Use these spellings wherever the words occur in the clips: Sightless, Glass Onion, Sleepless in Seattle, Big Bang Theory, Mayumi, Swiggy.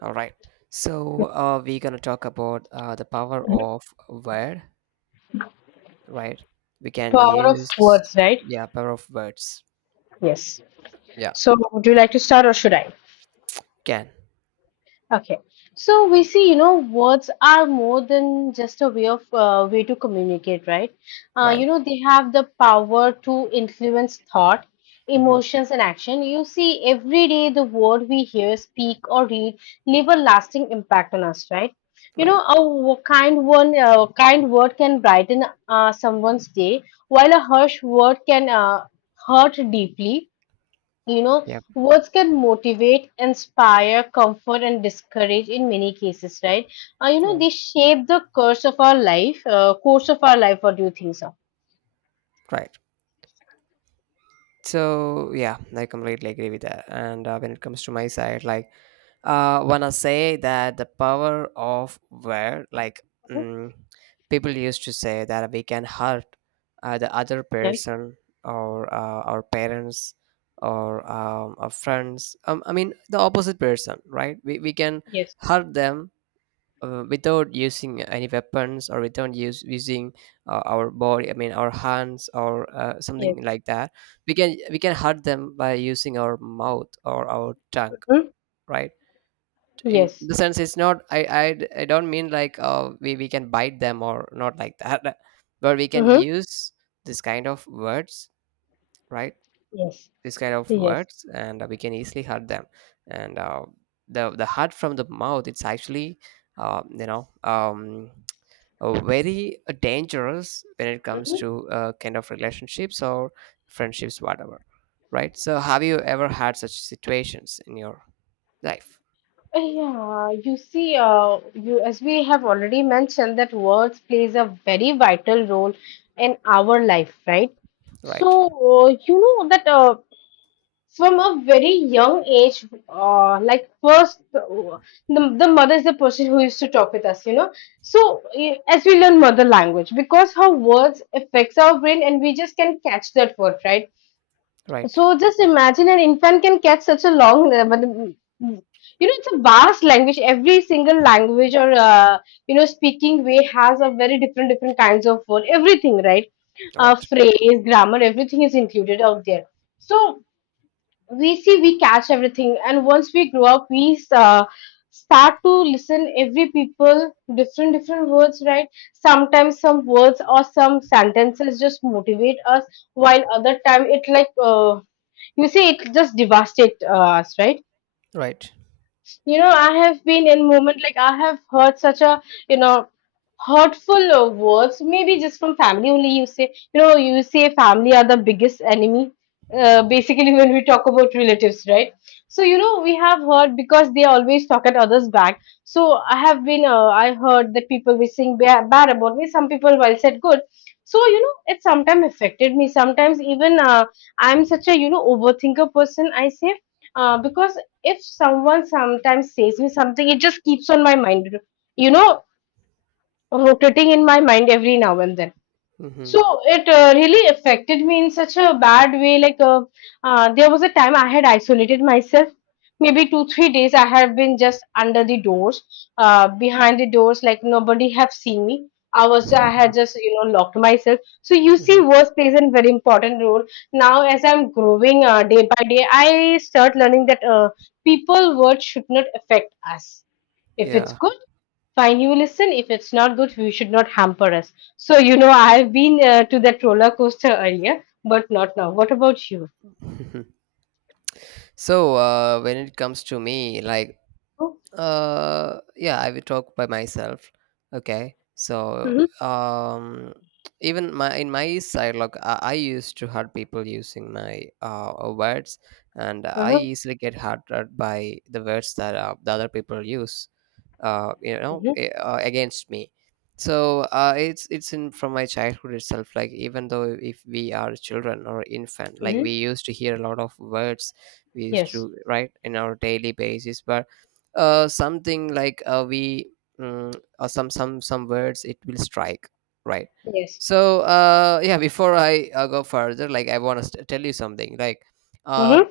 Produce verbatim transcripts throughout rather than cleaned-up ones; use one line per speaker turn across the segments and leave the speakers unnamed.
All right. So uh, we're gonna talk about uh, the power of word, right? We can
Power of
use
words, right?
yeah, power of words.
Yes.
Yeah,
So, would you like to start or should I?
can
Okay. So we see, you know, words are more than just a way of uh, way to communicate, right? Uh, you
right.
know, they have the power to influence thought,
Hmm.
emotions, and action. You see, every day the word we hear, speak, or read leave a lasting impact on us, right? You know,
Right.
a w- kind one, uh, kind word can brighten uh, someone's day, while a harsh word can uh, hurt deeply. You know,
Yeah.
words can motivate, inspire, comfort, and discourage in many cases, right? Uh, you know,
Right.
they shape the course of our life, uh, course of our life. What do you think, sir?
Right. So yeah, I completely agree with that. And uh, when it comes to my side, like, uh, wanna say that the power of where, like,
Mhm.
mm, people used to say that we can hurt uh, the other
Yes,
person or uh, our parents or um, our friends. Um, I mean, the opposite person, right? We we can
yes,
hurt them uh, without using any weapons or without use, using uh, our body, I mean our hands or uh,
yes.
something like that. We can we can hurt them by using our mouth or our tongue,
Mhm.
right? In
Yes.
the sense, it's not i i, I don't mean like uh, we, we can bite them or not like that but we can
Hmm.
use this kind of words, right?
Yes,
This kind of
yes.
words, and we can easily hurt them. And uh, the the hurt from the mouth, it's actually um, you know um, uh, very uh, dangerous when it comes
Mhm.
to uh, kind of relationships or friendships, whatever, right? So have you ever had such situations in your life?
Uh, Yeah, you see, uh, you as we have already mentioned that words plays a very vital role in our life, right? So,
Right.
uh, you know that uh, from a very young age, uh, like first, uh, the, the mother is the person who used to talk with us, you know. So eh, as we learn mother language, because her words affects our brain, and we just can catch that word, right?
Right.
So just imagine an infant can catch such a long, uh, but, mm, you know, it's a vast language. Every single language or uh, you know, speaking way has a very different different kinds of word. Everything, right? Uh,
Right.
phrase, grammar, everything is included out there. So we see we catch everything, and once we grow up, we uh, start to listen every people different different words, right? Sometimes some words or some sentences just motivate us, while other time it like, uh, you see, it just devastate uh, us, right?
Right.
You know, I have been in moment like I have heard such a, you know, hurtful uh, words, maybe just from family only. You say, you know, you say family are the biggest enemy. Uh, basically, when we talk about relatives, right? So, you know, we have heard because they always talk at others' back. So, I have been, uh, I heard that people were saying ba- bad about me. Some people while said good. So, you know, it sometimes affected me. Sometimes even uh, I'm such a, you know, overthinker person. I say, uh, because if someone sometimes says me something, it just keeps on my mind, you know, rotating in my mind every now and then.
Mm-hmm.
So it uh, really affected me in such a bad way. Like, uh, uh, there was a time I had isolated myself. Maybe two three days I have been just under the doors, uh, behind the doors, like nobody have seen me. I was I had just, you know, locked myself. So you see, work plays a very important role. Now as I'm growing uh, day by day, I start learning that uh, people words should not affect us. If it's
Yeah.
good, fine, you listen. If it's not good, you should not hamper us. So, you know, I've been uh, to that roller coaster earlier, but not now. What about you?
so uh, when it comes to me, like, Uh, yeah, I will talk by myself. Okay, so
Mm-hmm.
um, even my in my side, like I, I used to hurt people using my uh uh, words, and I
Mm-hmm.
easily get hurt uh, by the words that uh, the other people use uh, you know
Mm-hmm.
eh, uh, against me. So uh, it's it's in from my childhood itself. Like, even though if we are children or infant, like, we
Mm-hmm.
used to hear a lot of words, we used
Yes.
to write in our daily basis, but uh, something like uh, we um, or some some some words, it will strike, right?
Yes.
So uh, yeah, before I uh, go further, like, I want to st- tell you something like, um
Mm-hmm.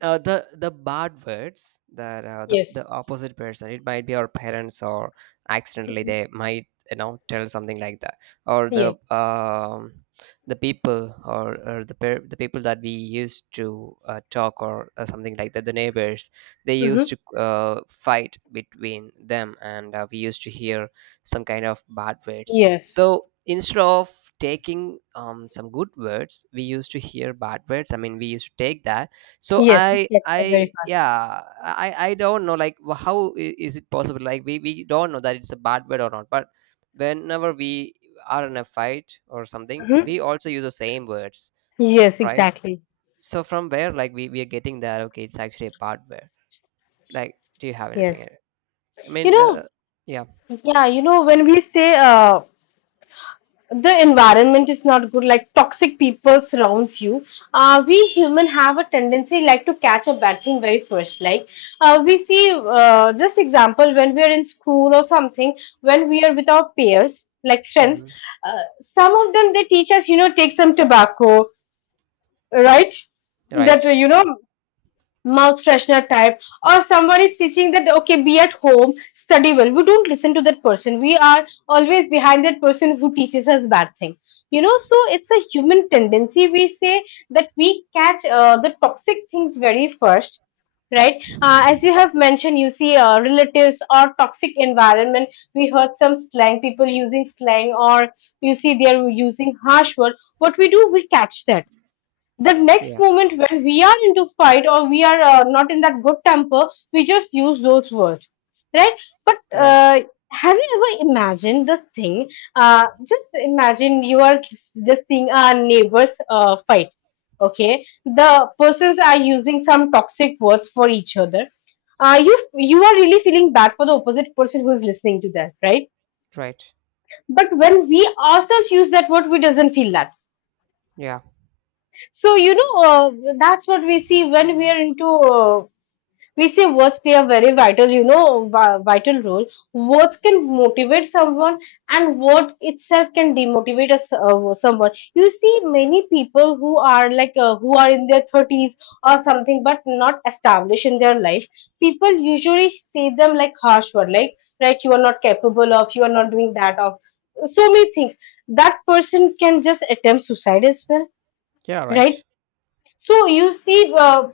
uh, the the bad words that uh, the
Yes.
the opposite person, it might be our parents, or accidentally
Mm-hmm.
they might, you know, tell something like that, or the
Yes.
um the people, or, or the per- the people that we used to uh, talk, or uh, something like that, the neighbors, they used
Mm-hmm.
to uh, fight between them, and uh, we used to hear some kind of bad words.
Yes.
So instead of taking um, some good words, we used to hear bad words, I mean, we used to take that. so
Yes. It
i
gets that
i
very fast.
yeah, i i don't know, like wh- how i- is it possible, like we, we don't know that it's a bad word or not, but whenever we are in a fight or something,
Mm-hmm.
we also use the same words,
Yes,
right?
exactly.
So from where, like, we, we are getting that, okay, it's actually a bad word. Like, do you have anything here?
Yes.
I
You
mean, uh,
know,
yeah.
yeah, you know, when we say, uh, the environment is not good, like toxic people surrounds you, uh, we human have a tendency like to catch a bad thing very first. Like, uh, we see, uh, just example, when we are in school or something, when we are with our peers like friends,
Hmm.
uh, some of them they teach us, you know, take some tobacco, right? That, uh,
Right.
you know, mouth freshener type. Or someone is teaching that okay, be at home, study well, we don't listen to that person. We are always behind that person who teaches us bad thing, you know. So it's a human tendency, we say, that we catch uh, the toxic things very first, right? Uh, as you have mentioned, you see, uh, relatives or toxic environment, we heard some slang, people using slang, or you see they are using harsh word. What we do? We catch that. The next
Yeah.
moment when we are into fight, or we are uh, not in that good temper, we just use those words, right? But,
Right.
uh, have you ever imagined the thing? Uh, just imagine you are just seeing our neighbors uh, fight. Okay, the persons are using some toxic words for each other. Uh, you, you are really feeling bad for the opposite person who is listening to that, right?
Right.
But when we ourselves use that word, we doesn't feel that.
Yeah.
So, you know, uh, that's what we see when we are into, uh, we see words play a very vital, you know, vi- vital role. Words can motivate someone, and word itself can demotivate us, uh, someone. You see many people who are like, uh, who are in their thirties or something, but not established in their life. People usually say them like harsh word, like, right, you are not capable of, you are not doing that of, so many things. That person can just attempt suicide as well,
Yeah.
right?
Right.
So you see, uh,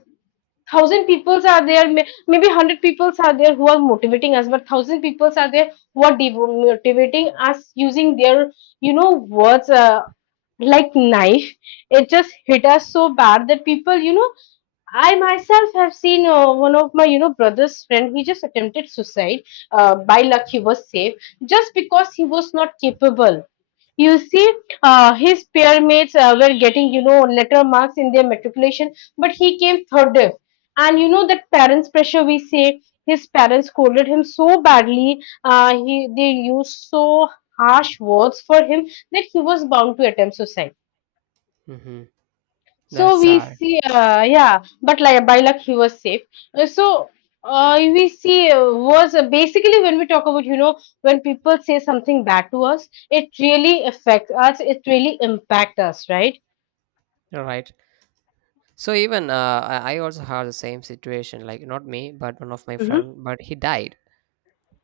thousand peoples are there. may- Maybe hundred peoples are there who are motivating us, but thousand peoples are there who are dev- motivating us using their, you know, words, uh, like knife. It just hit us so bad that people, you know, I myself have seen uh, one of my, you know, brother's friend. He just attempted suicide. Uh, by luck, he was safe, just because he was not capable. You see, uh, his peer mates uh, were getting, you know, letter marks in their matriculation, but he came third div. And you know that parents' pressure. We say his parents scolded him so badly. Uh, he They used so harsh words for him that he was bound to attempt suicide.
Hmm. That's
So we
sad.
see, uh, yeah, but like by luck he was safe. Uh, So uh, we see, uh, was uh, basically, when we talk about, you know, when people say something bad to us, it really affects us. It really impact us, right?
Right. So even uh, I I also had the same situation, like not me, but one of my
Mm-hmm.
friend, but he died,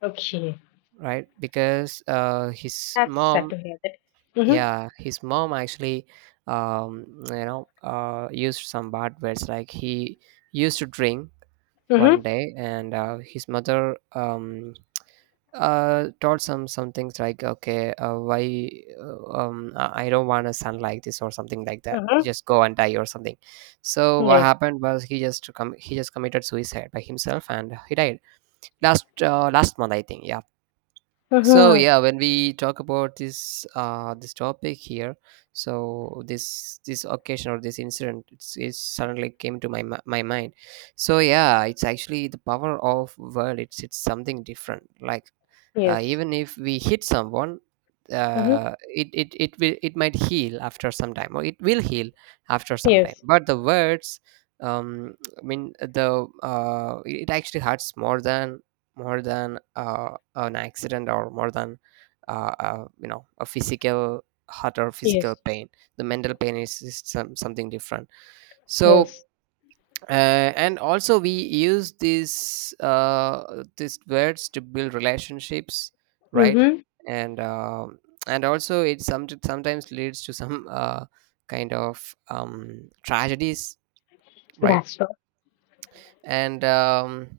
Okay,
right? Because uh, his
that's sad
mom,
to hear that. Mm-hmm.
yeah, his mom actually, um, you know, uh, used some bad words. Like, he used to drink one
Mm-hmm.
day, and uh, his mother, um, uh taught some some things like, okay, uh, why uh, um i I don't want a son like this or something like that,
Mm-hmm.
just go and die or something. So what
Yeah.
happened was he just com- he just committed suicide by himself, and he died last uh, last month, I think. Yeah. So
Mm-hmm.
yeah, when we talk about this uh this topic here, so this this occasion or this incident, it's, it suddenly came to my mi- my mind. So yeah, it's actually the power of word. It's it's something different, like, uh,
Yes.
even if we hit someone,
Mm-hmm.
uh, it, it it will, it might heal after some time, or it will heal after some time,
Yes.
but the words, um I mean, the uh it, it actually hurts more than more than uh, an accident, or more than uh, uh, you know, a physical hurt or physical
Yes.
pain. The mental pain is, is some, something different. So
Yes.
uh, and also we use these uh, these words to build relationships, right?
Mm-hmm.
And um and also it some, sometimes leads to some uh, kind of um, tragedies, right?
That's right.
And um,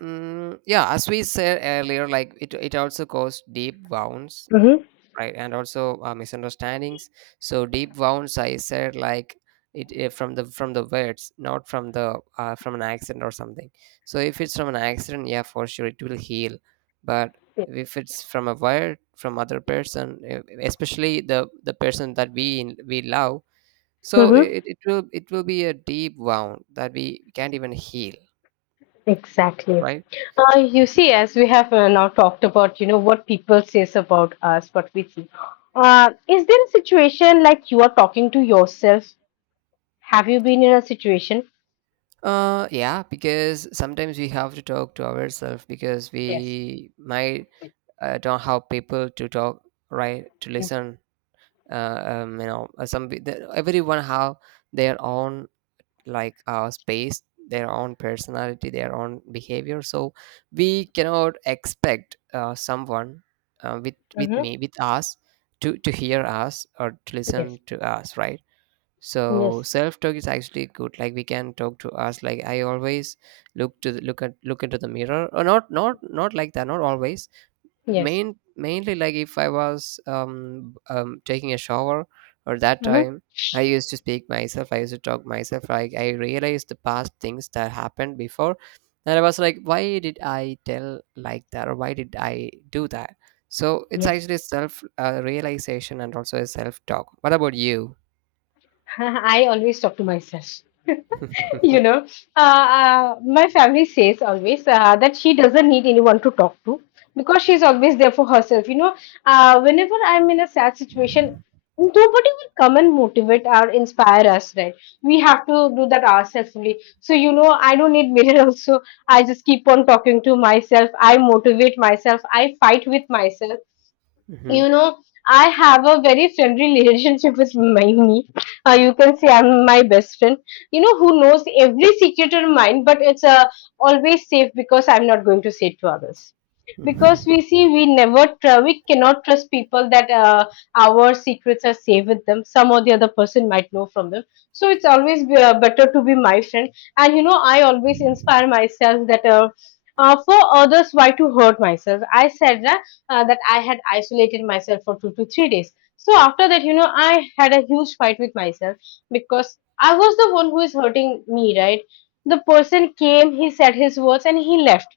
mm, yeah, as we said earlier, like, it, it also caused deep wounds,
Mm-hmm.
right? And also uh, misunderstandings. So deep wounds, I said, like, it, it from the from the words, not from the uh, from an accident or something. So if it's from an accident, yeah, for sure it will heal. But if it's from a word from other person, e- especially the the person that we in- we love, so,
Mm-hmm.
it, it will, it will be a deep wound that we can't even heal,
Exactly.
right?
Uh, you see, as we have uh, now talked about, you know, what people says about us, what we see. Uh, is there a situation like you are talking to yourself? Have you been in a situation?
Uh, yeah, because sometimes we have to talk to ourselves because
Yes.
we might uh, don't have people to talk, right, to
Yes.
listen. Uh, um, you know, uh, some pe- the- everyone have their own, like, uh, space, their own personality, their own behavior. So we cannot expect uh, someone uh, with with
Mm-hmm.
me with us to to hear us or to listen
Yes.
to us, right? So
Yes.
self talk is actually good, like, we can talk to us. Like, I always look to the, look at, look into the mirror, or not not not like that, not always.
Yes.
Main mainly like, if I was um, um taking a shower or that
Mm-hmm.
time, I used to speak myself, I used to talk myself. Like, I realized the past things that happened before, and I was like, why did I tell like that, or why did I do that? So it's
Yes.
actually self uh, realization and also a self talk. What about you?
I always talk to myself. You know, uh, uh, my family says always uh, that she doesn't need anyone to talk to because she's always there for herself. You know, uh, whenever I'm in a sad situation, nobody will come and motivate or inspire us, right? We have to do that ourselves only. So, you know, I don't need mirror also. I just keep on talking to myself. I motivate myself. I fight with myself,
Mhm.
you know. I have a very friendly relationship with Mayumi. Uh, you can say I'm my best friend. You know, who knows every secret in mine, but it's uh, always safe because I'm not going to say it to others. Because we
Mhm.
see, we never tr- we cannot trust people that uh, our secrets are safe with them. Some or the other person might know from them. So it's always be, uh, better to be my friend. And you know, I always inspire myself that, uh, uh, for others, why to hurt myself? I said that uh, that I had isolated myself for two to three days. So after that, you know, I had a huge fight with myself because I was the one who is hurting me, right? The person came, he said his words, and he left.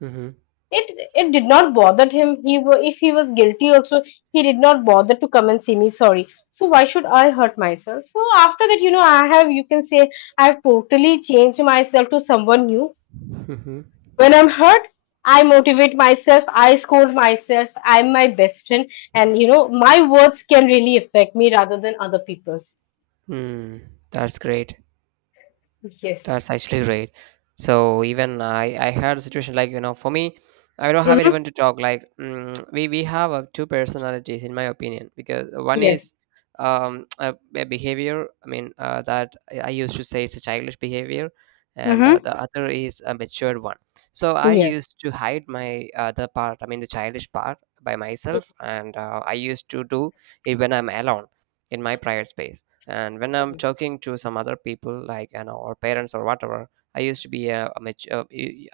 Mhm.
It it did not bother him. He wa- if he was guilty also, he did not bother to come and see me. Sorry. So why should I hurt myself? So after that, you know, I have, you can say, I have totally changed myself to someone new.
Mhm.
When I'm hurt, I motivate myself, I scold myself, I'm my best friend, and you know, my words can really affect me rather than other people's.
Mm. That's great. That's
Yes.
actually great. So even I, I had a situation, like, you know, for me, I don't have
Mm-hmm.
anyone to talk. Like, mm, we we have uh, two personalities in my opinion, because one
Yes.
is um a, a behavior. I mean, uh, that I I used to say it's a childish behavior, and uh,
Mm-hmm.
the other is a matured one. So I
Yes.
used to hide my other part. I mean the childish part, by myself, and uh, I used to do it when I'm alone in my private space. And when I'm
Yes.
talking to some other people, like, you know, or parents or whatever, I used to be a, a mature,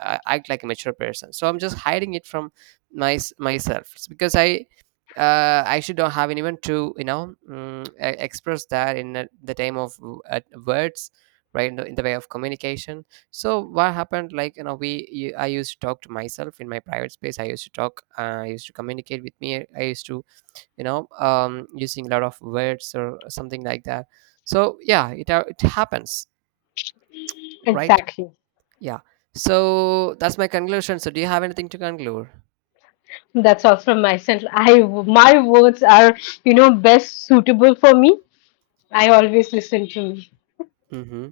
I act like a mature person. So I'm just hiding it from my myself. It's because I uh, actually don't have anyone to, you know, mm, e- express that in a- the time of w- uh, words, right, in the, in the way of communication. So what happened, like, you know, we you- i used to talk to myself in my private space. I used to talk, uh, I used to communicate with me. I used to, you know, um, using a lot of words or something like that. So yeah, it, ha- it happens, right?
Exactly.
Yeah. So that's my conclusion. So do you have anything to conclude?
That's all from my side. I My words are, you know, best suitable for me. I always listen to me.
Mm-hmm.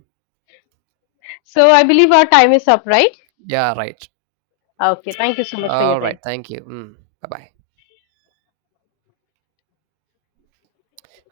So I believe our time is up, right?
Yeah, right.
Okay, thank you so much for your
All right,
time.
thank you. Mm, bye-bye.